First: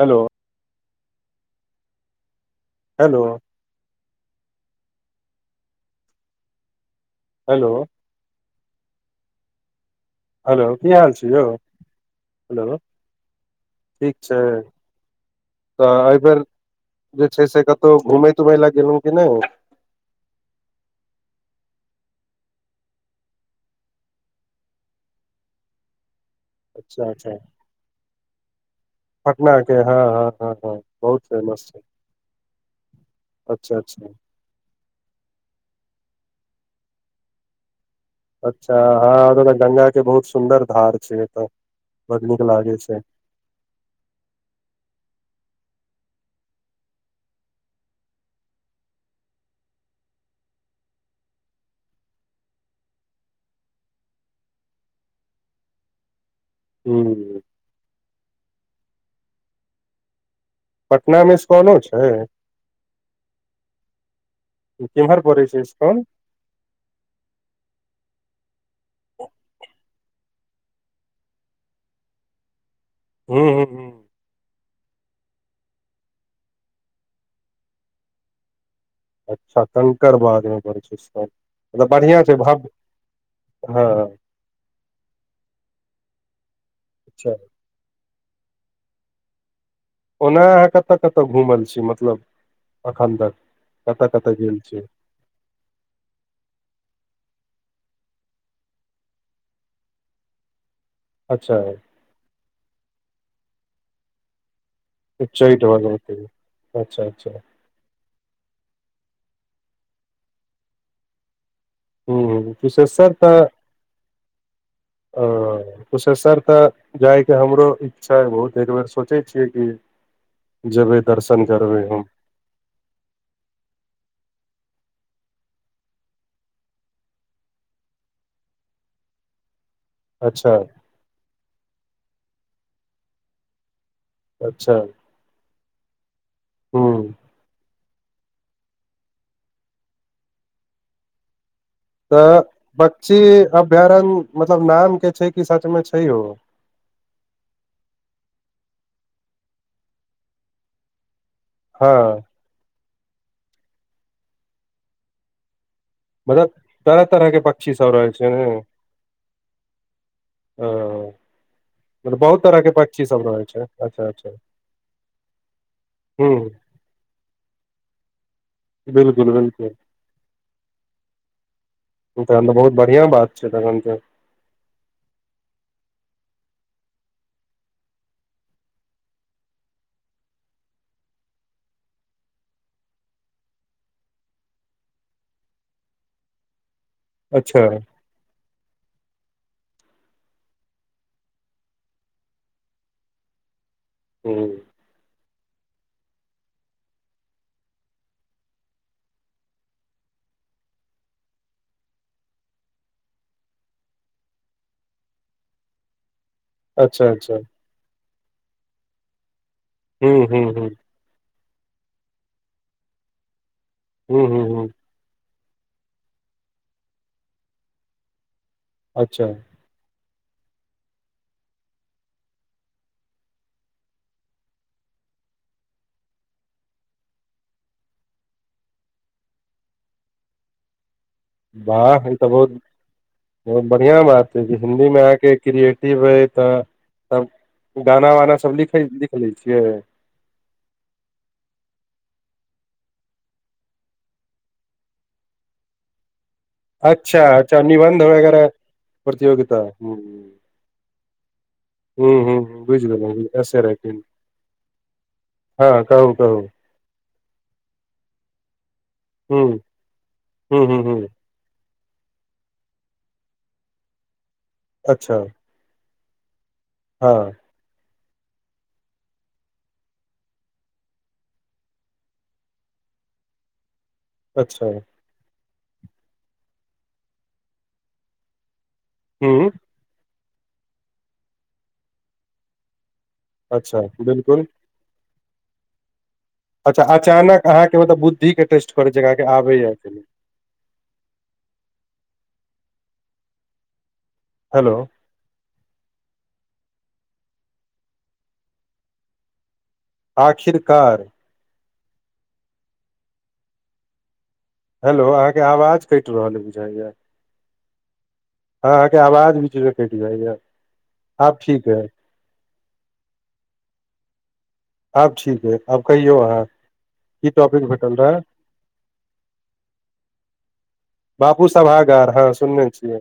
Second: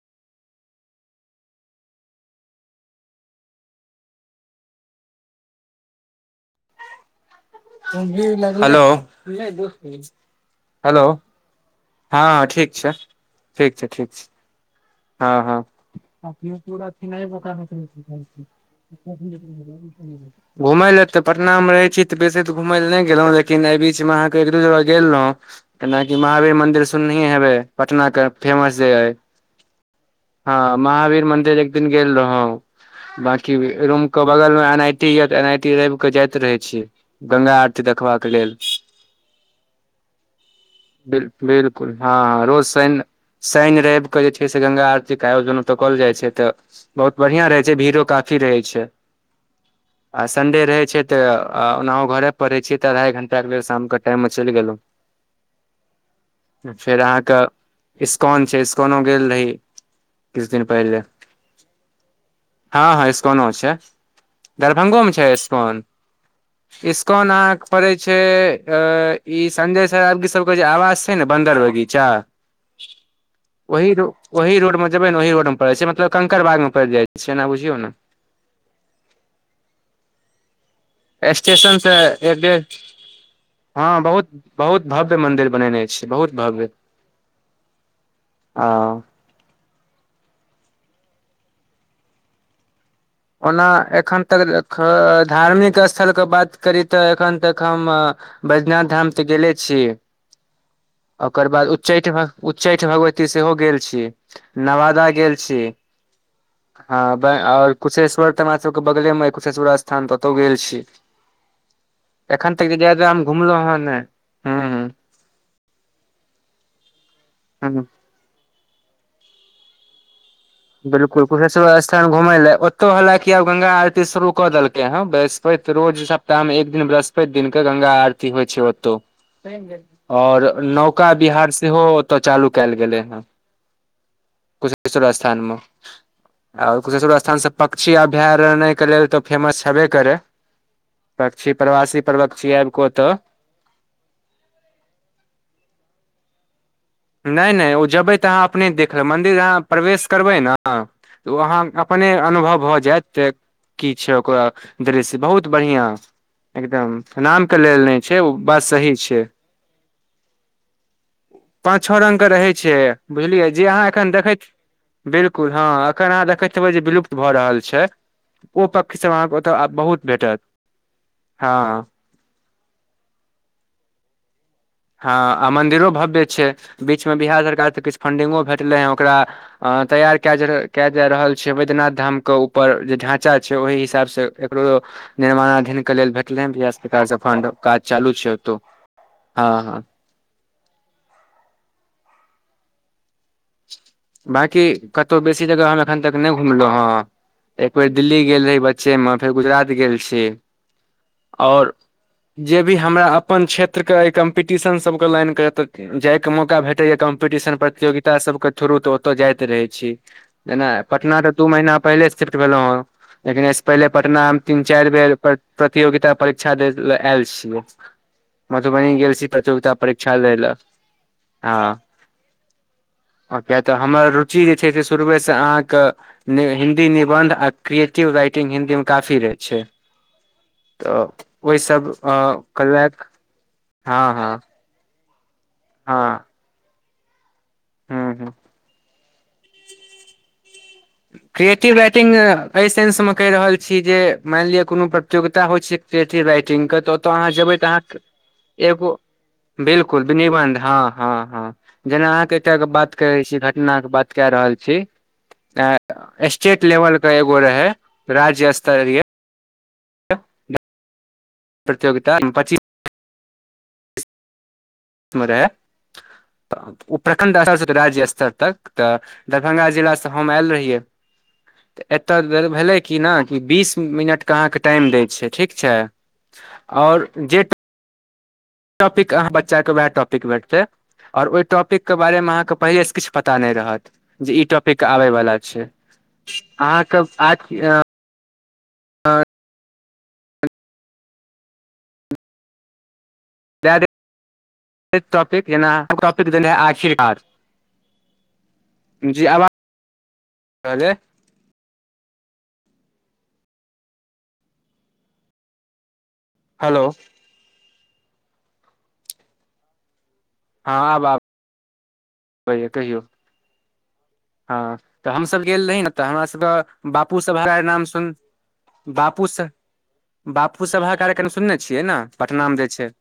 Hello. Hello. Hello. Hello. Hello की हाल छै यौ। आँ ठीक छै ठीक छै ठीक छै। ए। हँ हँ। जे छै से कतहु घुमय तुमय लए गेलहुँ कि नहि घुमैय लए तऽ पटना मे रहै छी तऽ बेसी तऽ घुमैय लए नै गेलौ लेकिन एहि बीचमे आहाँके एक दू जगह गेल रहौ। एनाकि महावीर मंदिर अच्छा सुननै हे हेबेै पटना के फेमस जे अइ। पटनाके हँ हँ। हँ बहुत महावीर मंदिर फेमस एक छै दिन गेल रहौ बाकी अच्छा रूम अच्छा कऽ। बगल मे एन आई टी ये तऽ एन आई टी रैब के जाइत रहेै छी गंगा आरती देखबाक। लेल अच्छा हँ ओत तऽ गंगा के बहुत सुन्दर धार छै बिल एतऽ बड़ नीक लागे छै। शैन रैव के जे छै से गंगा आरतीके आयोजन ओतऽ केएल जाइ छै तऽ बहुत बड़ियां रहै छै भीड़ो काफी रहै छै। [unintelligible] आ संडे रहेै छै तऽ ओनाहो घरे पर रहै छियै तऽ अड़ाई घण्टा के लेल शाम के टाइम मे चैल गेलौ। [unintelligible] फेर आहाँके ह इस्कॉन छै इस्कॉनो गेल रही। किछ दिन पहिेले पटना मे इस्कॉनो छै हँ हँ स्कनो छै। दरभंगो मे केम्हर छै पड़ै स्कोन। [unintelligible] स्कॉन आहाँ के पड़ेै छै इ संजय [unintelligible] सब के जे आवास- छै ने बन्दर बगीचा। हूं- हूं। ओहि -ओहि रोड मे जेबै ने ओहि रोड मे पड़ै छै मतलब कंकड़बागा मे पड़ि जाइ छै, एना बुझियौ ने। अच्छा कंकरबाग में पड़ै छै। स्टेशन मतलब से बढ़िआँ छै एक, डेढ़ भव्य हँ बहुत बहुत भव्य मन्दिर बनेने छै, बहुत भव्य अच्छा! हां। ओना अहाँ कतय- कतय घुमल छी मतलब। अखन तक। ओना कतऽ एखन कतऽ गेल तक छियै धार्मिक स थल के बात करी तऽ एखन तक हम बैज्यनाथ धाम तऽ गेले छी। [unintelligible] ओकर बाद उच्चैठ- उच्चैठ भगवती सेहो गेल छी। नवा दा गेल छी। उच्चैठ भगवती अच्छा हं अच्छा आओर कुशेश्वर तऽ हमरा सबके बगले में अय, कुशेश्वर स्थान तऽतौ गेल छी। हूँ एखन तक ज्यादा कुशेश्वर हम घुमलो हे नै। ओ कुशेश्वर तऽ जायके हमरो ह इच्छा बहुत, एक बेर सोचै छियै कि जेबै बिलकुल दर्शन कुशेश्व करबै हम स्थान घुमै लए तो हलाकि आब गंगा आरती शुरू कऽ देलकै है, बृस्पति रोज सप्ताह मे एक दिन बृहस्प ति दिनके गङंगा आरती होइ छै ओतौ। आओर अच्छा नौका बिहार सेहो ओतय चालू कयल गेलै हेँ। अच्छा कुशेश्वर स्थान मे, आओर हूँ कुशेश्वर स्थान से पक पक्षी अभयारण के लेल तो फेमस छेबे करे, पक्षी प्रवासी तऽ परवक्षी आबि कऽ ओतऽ पक्षी अभयारण्य मतलब नाम के छै, कि सच मे छहियो। नहि- नहि ओ जेबै तऽ अहाँ अपने देख लेबै, मन्दिर अहाँ प्रवेश करबै ने, ओ अहाँ हँ अपने अनुभव भऽ जायत, तऽ की छै ओकरा दृश्य बहुत बढ़ििया मतलब एकदम तरह तरह के नामके पक्षी लेल सब नहि रहै छै, ओ ने बात सही छै। ओ। पाँच, छः रंगग के रहै छै, रहै बुझलियै छै जे अहाँ अच्छा एखन अच्छा देखैत बिल्कुल हँ एखन अहाँ हूँ देखैत हेबै जे विलुप्त भऽ रहल छै, ओ पक्षी सब बिल्कुल अहाँके बिल्कुल ओतऽ बहुत भेटत हँ। तखन तऽ बहुत बढ़िआं बात छै, तखन तऽ हँ आ मंन्दिरो भव्य छै, बीच में बिहार सरकार से किछु फंडिंगो भेटलै ह ओकरा। अ तैयार कै- कै जा रहल छै, वैद्यनाथ धाम के ऊपर जे ढांचा छै ओहि हिसाब से। एकरो निर्माणाधीन के लेल भेटले ह बिहार सरकार से फंड, अच्छा काज चालू छै। हँ- हँ। हूँ बांकी कतहु बेसी जगह हम एखन तक नहि घुमलहुँ हँ। एक बेेर दिल्ली गेल रही बच्चे में, फेर गुजरात गेल छी आओर जे भी हमरा अपन क्षेत्र के ए कम्पीटीशन सब के लाइन के जाय मौका भेटैया अच्छा अच्छा कम्पिटिशन प्रतियोगिता सबके थ्रू, तऽ ओतय जाइत रहै छी। हूँ हूँ हूँ जेना पटना तऽ दू महीना पहिले शिफ्ट भेलहुँ हँ, लेकिन एहिसँ पहिले हूँ पटना में हूँ तीन, हूँ चारि बेर प्रतियोगिता परीक्षा दे ल‌ आयल छियै, मधुबनी गेल अच्छा छी प्रतियोगिता परीक्षा ले लऽ हँ। आ किए तऽ हमर रुचि जे छै से शुरुएसँ अहाँके नै हिन्दी निबन्ध आ क्रिएटिव राइटिंग हिन्दी मे काफी रहै छै। तऽ ओहिसभ वाह ई तऽ कयलक बहुत बढ़ियां हँ बात हँ छै जे हिन्दी मे अहांके क्रिएटिव रहै हँ त, तब गाना हूँ हूँ उना सब लिखै, लिख चलै छियै। क्रिएटिव राइटिंग एहि सेन्समे कहि रहल छी जे मानि लिअ कोनो प्रतियोगिता होइ छै जे क्रिएटिव राइटिंग के तऽ ओतो अच्छा अहाँ जेबे अच्छा तऽ अहां निबन्ध वगैरह एगो, प्रतियोगिता हूँ बिलकुल निबन्ध हं हँ हँ जेना हूँ अहाँके हूँ एकटा हूँ बुझि बात करै गेलहुँ छी ऐसे घटना के राइटिंग बात कए रहल छी हँ कहू कहू स्टेट लेवल के एगो रहै, राज्य स्तरीय हुं, हुं, हुं, हुं। प्रतियोगिता, अथि। अच्छा। तऽ ओ हँ प्रखण्ड स्तरसँ राज्य स्तर तक तऽ, दरभंगा जिलासँ हम आयल रहियै एतऽ भेलै कि ने बीस मिनट तक अहां के अच्छा टाईम दै छै, ठीक छै और जे टॉपिक अहाँ हूँ बच्चा के वैह टॉपिक भेटतै और ओहि टॉपिक के बारे मे अहाँ पहिले से किछ पता नहि अच्छा रहत जे बिल्कुल ई टॉपिक आबै वला छै। अच्छा अहाँके आज अचानक अहाँके मतलब बुद्धि के टेस्ट करैत छै अहाँके आबैए कि नै लडड [unintelligible] हेलो। टॉपिक य ॉपिकै आशीर्वाद जी आब [unintelligible] आखिरकार। हेलो अहाँके आवाज कटि रहल अछि। हेलो। अहां के आवाज बीचे से कटि जाइये। हँ आब आब ठीक अछि। कहियौ कहियौ। हँ तऽ आब हमसभ ठीक है गेल रही आब ने तऽ कहियौ हमरा अहाँ सभके की बापूसभ हमरा टॉपिक नाम भेटल सुन रहे बापू स बापू सभा कार्यक्रम बापू सुनने छियै ने सभागार हँ पटनामे जे सुनने छै। छियै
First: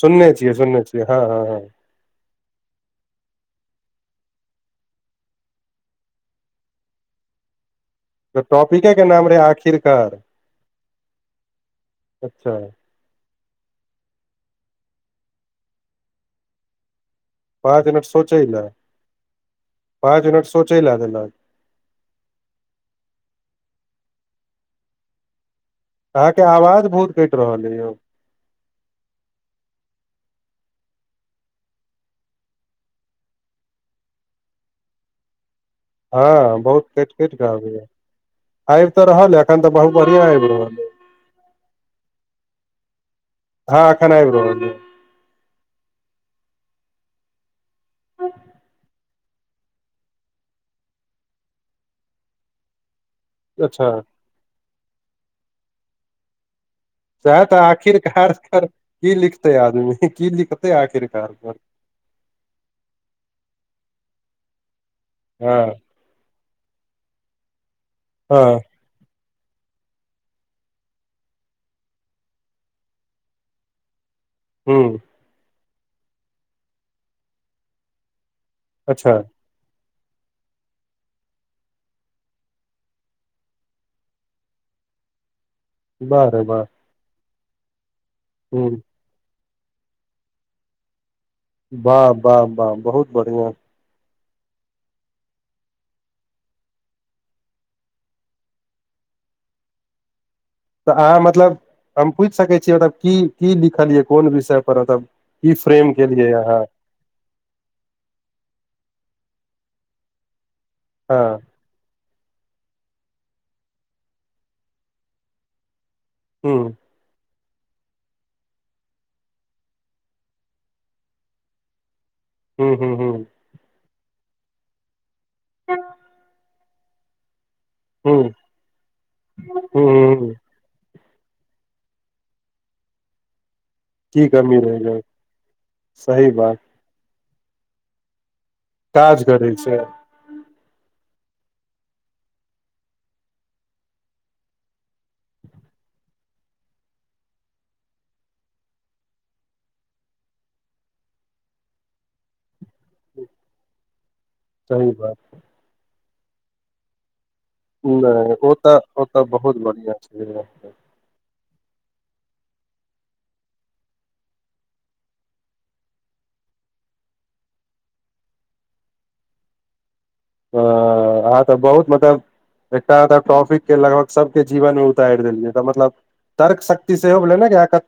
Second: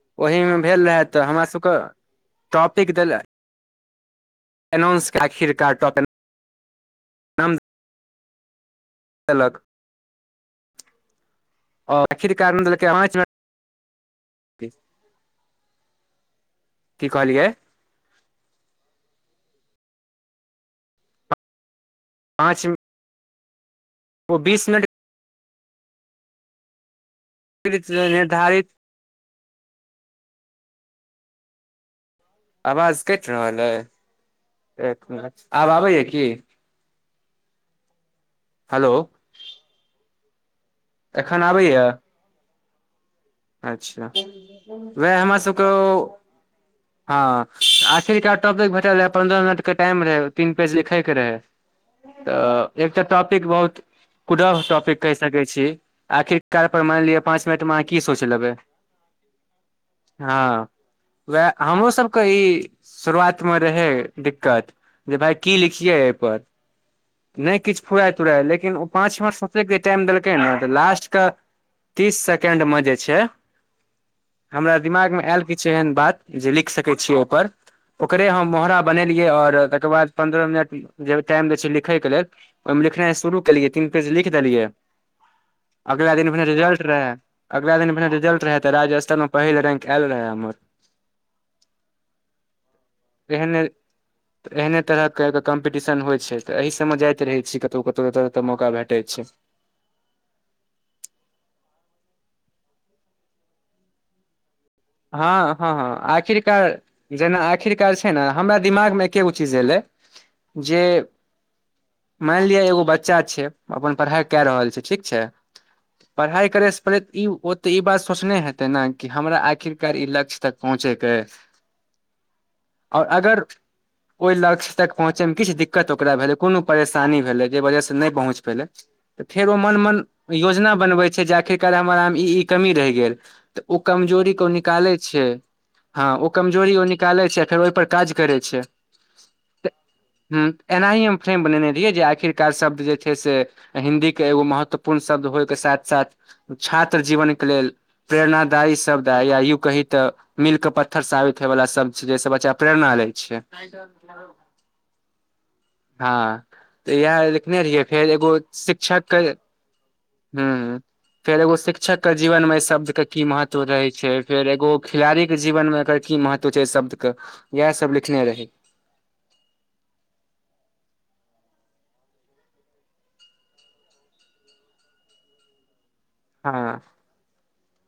सुनने छियै ओहीमे सुनने भेल रहै छियै हँ तऽ हँ हमरा हँ सभके टॉपिक देल अनाउंस आखिरकार टापिक हम तऽ टॉपिके के नाम रहै आखिरकार, आओर अच्छा। आखिरकार की देलकै कहलियै? पाँच मिनट सोचै ला पाँच मिनट सोचै ले देलक। पाँच ओ बीस मिनट अहाँके आवाज बहुत कटि रहल य यौ निर्धारित आवाज कटि रहल अइ, एक मिनट, आब आबैये हँ बहुत कटि कटि के अबैये, आबि हेलो तऽ रहल ये, अखन तऽ बहुत बढ़ियां आबि रहल ये। एखन आबैये। हँ एखन आबि रहल अछि। वैह हमर सबके ओ ह [inaudible] हँ आखिरका टॉपिक भेटल रहे, पंन्द्रह मिनट के टाइम रहै तीन पेज लिखैके रहै। तऽ एकटा टॉपिक बहुत अच्छा कुढ़ब टॉपिक कहि सकै छी, आखिर काल पर मानि लिअ सएह पाँच तऽ मिनटमे अहांँके आखिरकार की लिखतै आदमी की हँ लिखतै आखिरकार वएह में। हमरो सबके ई शुरुआत मे रहै दिक्कत। जे भाइ की हँ लिखियै एऽ पर, नै किछ फुराय तुराय हँ लेकिन ओ पाँच सं एतेक जे टाइम देलकै ने, तऽ लास्ट के तीस सेकेंड मे जे छै हमरा ह दिमाग में आएल किछ एहन बात, जे लिख सकै छियै ओइपर। ओकरे हम मोहरा अच्छा बनेलियै, और तकर बाद पन्द्रह मिनट जे टाइम दै छै लिखयके लेल, ओइमें लिखनाइ शुरू केलियै तीन पेज लिख देलियै। [inaudible] अगिला दिन रे भने वाह रिजल्ट रहै, अगिला दिन भने रिजल्ट रहै, ह तऽ राज्य स्तर में पहिल रैंक आएल रहै हमर। बाह- बाह -बाह बहुत बढ़ियां। तऽ एहने तरहके एक तऽ कम्पिटिशन होइ छै, तऽ एहि सबमें जाइत रहै छी, कतहु- कतहु, जत -जत मौका भेटै छै। त अहाँ मतलब हम पुछि सकै छी, मतलब की कि लिखलियै कोन विषय पर ओत हँ की हँ फ्रेम हँ केलिअइ अहाँ। आखिरकार जेना आखिरकार छै ने, हमरा दिमाग में एके गो चीज एलै जे मानि लिअ एगो बच्चा छै, अपन पढ़ाइ कए रहल छै ठीक छै, पढ़ाइ हँ करैसँ करैत ई ओते ई बात सोचने हेतै ने, कि हमरा आखिर कार ई लक्ष्य तक पहुँचेके अय, ह ह आओर ह अगर ओइ लक्ष्य तक पहुँचेमें किछु दिक्कत ओकरा भेलै, कोनो परेशानी भेलै, जे वजह से नै ह पहुंच पेलै, त फेर ओ मन-मन ह ह योजना बनबै छै जे, आखिरकार हमरा में ई- ई कमी रहि गेल, तऽ ओ की कमजोरी कमी कोनी रहि निकालै गेल छै, हँ ओ सही बात कमजोरी ओ निकालै छै, फेर ओइ पर काज करै छै। काज करै तऽ छै। ह एनाही हम फ्रेम बनेने रहियै, जे आखिरकार शब्द जे छै से हिन्दी के एगो महत्वपूर्ण शब्द होइके साथ- साथ छात्र जीवन के लेल प्रेरणादायी शब्द, आ या युग कही त मिलके पत्थर साबित होइ वला सब्द छै, जै से बच्चा प्रेरणा लै छै। सही बात। हँ तऽ इएह लिखने रहियै, फेर एगो नहि ओ तऽ शिक्षक ओ के तऽ बहुत बढ़िआँ छै हुं फेर एगो शिक्षक के जीवन में ऐ शब्द के की महत्व रहे छै, फेर एगो खिलाड़ी के जीवन में एकर की महत्व छै शब्द के, इएह सब लिखने रही। बाह अहाँ तऽ बहुत मतलब एकटा एकर टॉपिक के लगभग सबके जीवन मे उतारि देलिये, एकर मतलब तर्क शक्ति सेहो भेलै ने, कि अहां क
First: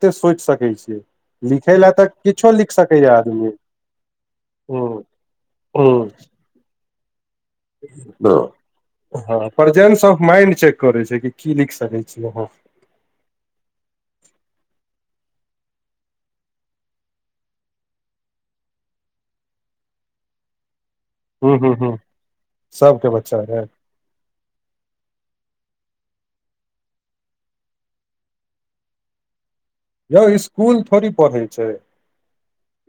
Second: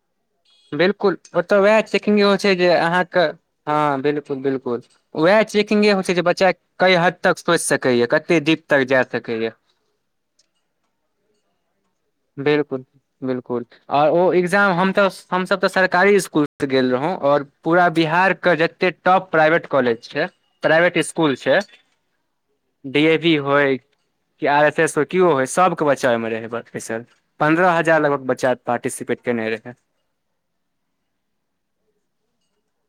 बिलकुल ओत उएह तऽ चेकिंग इहो किछो छै जे, लिख सकैए अहाँके आदमी हँ बिल्कुल- बिल्कुल। हूँ ओएह चेकिंगे होइ हूँ छै जे, बच्चा कई हद तक सोचि सकैए, कते डीप तक जा सकैए। प्रजेंटस ऑफ माइंड चेक करै छै कि। की लिख सकै छियै। अहाँ बिल्कुल- बिल्कुल। आओर ओ एग्जाम हम तऽ, हम सब तऽ सरकारी स्कुल से गेल रहौं, आओर पूरा बिहार के जते टॉप प्राइवेट कॉलेज छै, प्राइवेट स्क कूल हूँ से हूँ हूँ डी सबके ए भी बच्चा रहे होइ की आर एस एस होइ किओ होइ सभके बच्चा ओइ मे रहय ब बैसल पन्द्रह हजार लगभग बच्चा पार्टिसिपेट केने रहै। यौ इस्कूल थोड़ी पढ़ै छै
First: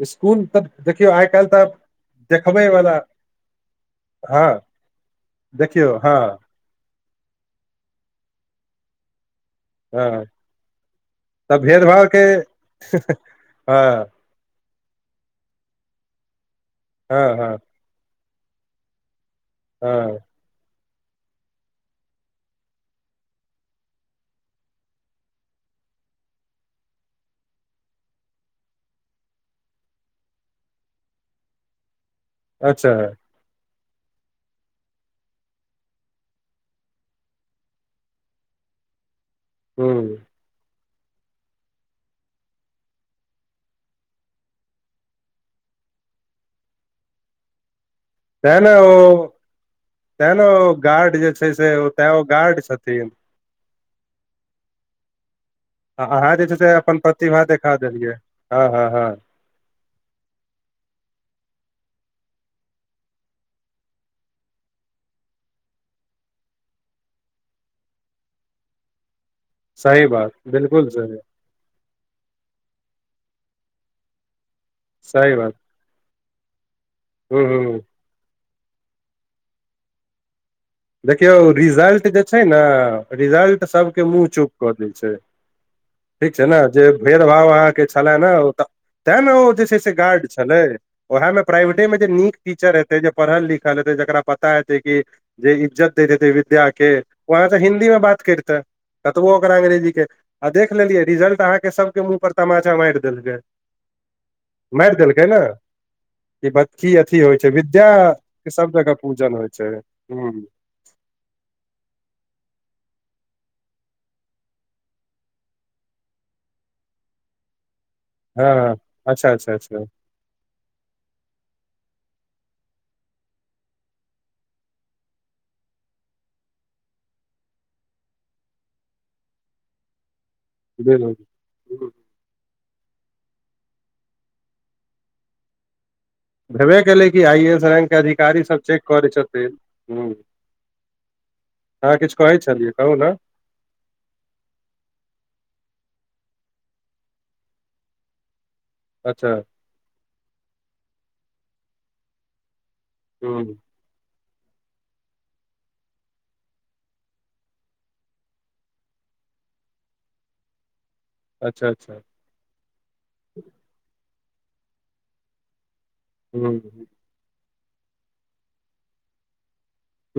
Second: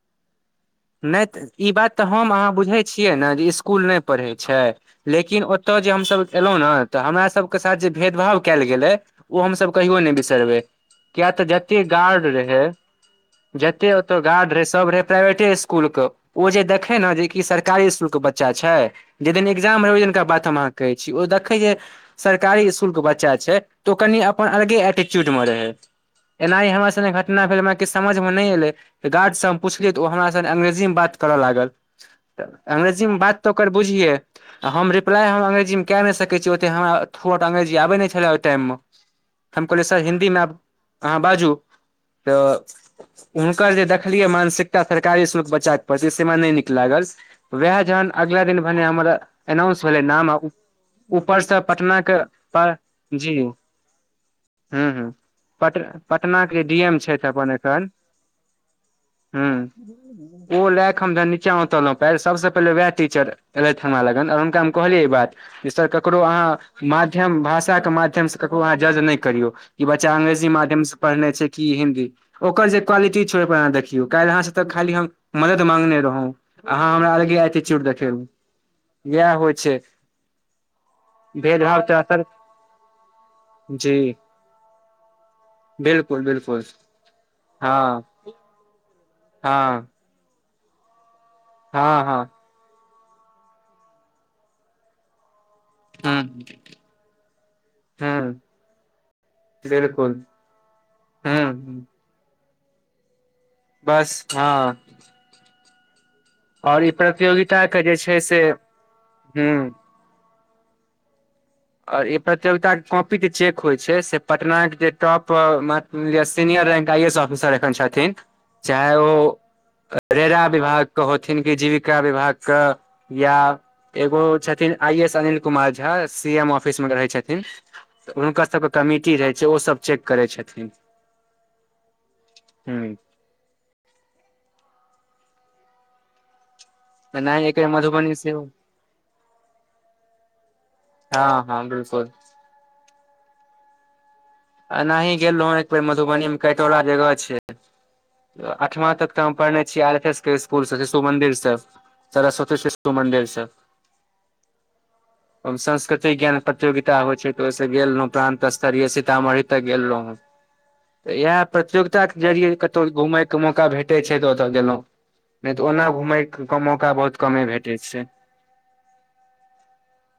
इस्कूल त नै त ई बात त हम अहाँ बुझै वला छियै ने जे स्कुल नै पढ़ै हँ छै। लेकिन ओत्त जे देखियौ हँ हमसभ एलौं न तऽ हमरा सबके साथ जे भेदभाव कैल गेलै ओ हमसभ कहियो नै हँ बिसरबै किया तऽ जते भेदभाव के गार्ड रहै हँ जते ओत गार्ड रहै सब रहै प्राइवेटे स्कूल क ओ जे देखै न जे हँ इ की हँ सरकारी स्कूल के बच् च्चा छै जै दिन एक्जाम रहै ओइ हँ दिनका बात हम अहाँके कहै छी ओ देखै जे सरकारी इस्कुलके बच्चा छै तऽ ओ कनि अपन अलगे एटिच्यूडमे रहै। एनाहि हमरा संगे घटना भेल हमरा किछ समझ में नै एले त गार्ड स हम पुछलियै त ओ हमरा तहन अंग्रेजी मे बात करऽ लागल तऽ अच्छा अंग्रेजी मे बात तऽ ओकर बुझियै आ हम रिप्लाइ हम अंग्रेजीमे कै नै सकै छी ओते हमरा थुर्आउट अंग्रेजी आबै नै छलै ओइ टाइममे। हम कहलियै सर ह हिन्दीमे आब अहाँ बाजू तऽ हुनकर जे देखलियै मानसिकता सरकारी इस्कूल के बच्चा के प्रति से हमरा नै निक लागल। वैह जहन अगला तें दिन ने भेने ओ हमर एनाउंस भेलै नाम तें आ ने ओ गार्ड जे ऊपरस छै से ओ पटना तें के ओ गार्ड पर छथिन जी हूं हूं। पट आ अहाँ जे छै पटनाके से डी एम अपन छथि प्रतिभा अपन देखा एखन देलियै हँ हँ हँ हूं। [unintelligible] ओ लै क हम जहन नीचाँ उतरलौं पै सबस पहिले वैह टीचर एलथि हमरा लग और हुनका हम कहलियै ई बात। जे सर ककरो अहाँ माध्यम भाषाके माध्यमसँ ककरो अहाँ जज नै करियौ। ई सही बच्चा बात अंग्रेजी माध्यम बिलकुल स सही पढ़ने छै कि हिन्दी ओकर जे क्वालिटी छै ओइ पर अहाँ देखियौ काइल अहाँ स त खाली हम सही बात मदद मांगने रहौं अहाँ हमरा ह अलगे ह एटिच्युड देखेलौं यैह होइ छै। देखियौ भेदभाव तऽ रिजल्ट जे असर छै ने रिजल्ट जी सबके मुँह चुप कऽ दै छै। बिलकुल ठीक छै ने बिलकुल जे भेदभाव अहाँके हँ छलै ने ओ त तैं ने ओ जे छै हँ से गार्ड छलै ओहै मे प्राइवेटे मे हँ जे हँ नीक टीचर हेतै जे पढ़ल लिखल हेतै जेकरा पता हेतै कि जे ई इज्जत दैत हेतै हूँ विद्या के ओ अहाँ स हिन्दी मे बात हूँ करितेै। कतबो ओकरा अङ्ंग्रेजीके बिलकुल आ देख लेलियै रिजल्ट अहाँके हूँ सभके मुँह पर तमाचा मारि देलकै। बस हँ। मारि देलकै ने। ई बत आओर की अथी होइ छै प्रतियोगिता के विद्या जे छै से के सब जगह पूजन होइ छै। हूँ हूं। और ई प्रतियोगिता के कॉपी जे चेक होइ छै से पटनाक के जे टॉप मा लिय senior rank I A S officer एखन छथिन हँ चाहे अच्छा ओ अच्छा अच्छा रेरा विभागके होथिन कि जीविका विभागक या एगो छथिन I S Anil Kumar Jha. D M office मे रहै छथिन त हुनकर सब के कमिटी रहय छै ओ सब चेक करे छै। हं बिलकुल। हूं। भेबे केलै कि आइ एनाही ए एक एस बेर रैंक के मधुबनी अधिकारी सेहो सब चेक करै छथिन हूं। हँ हँ बिलकुल। कहुं न। आ एनाही गेल रहौं एक बेेर मधुबनी मे कैटोला जगह छै। आठवां तक त अच्छा हम पढ़ने छी आर एफ एस के स्कुल स शिशु मंदिर से सरस्वती शिशु तु मण्डिल से। ह ओमे सांस्कृतिक ज्ञान प्रतियोगिता होय छै त ओय से गेल रहो प्रान्त स्तरीय सी तामढ़ी तक गेल रहो ते इहाए अच्छा अच्छा प्रतियोगिता के जरिये कतौ घुमय के मौका भेटै छै तऽ ओतऽ गेलौ। नै तऽ ओना घुमै के ह मौका बहुत कमे भेटै छै।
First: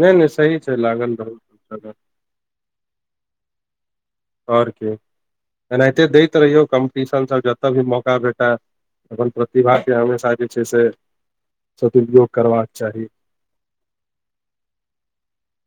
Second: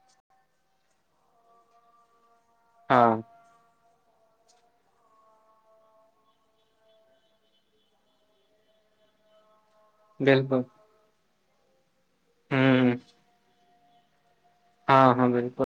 नै-नै सही छै लागल रहु [unintelligible] हां। और की। एनाहिते दैत रहियो कम्पटिशन सब जता भी मौका भेटा अपन [unintelligible] प्रतिभा के हमेशा जे छै बिलकुल से सद उपयोग करबाक हूँ चाही। हां-हां बिल्कुल।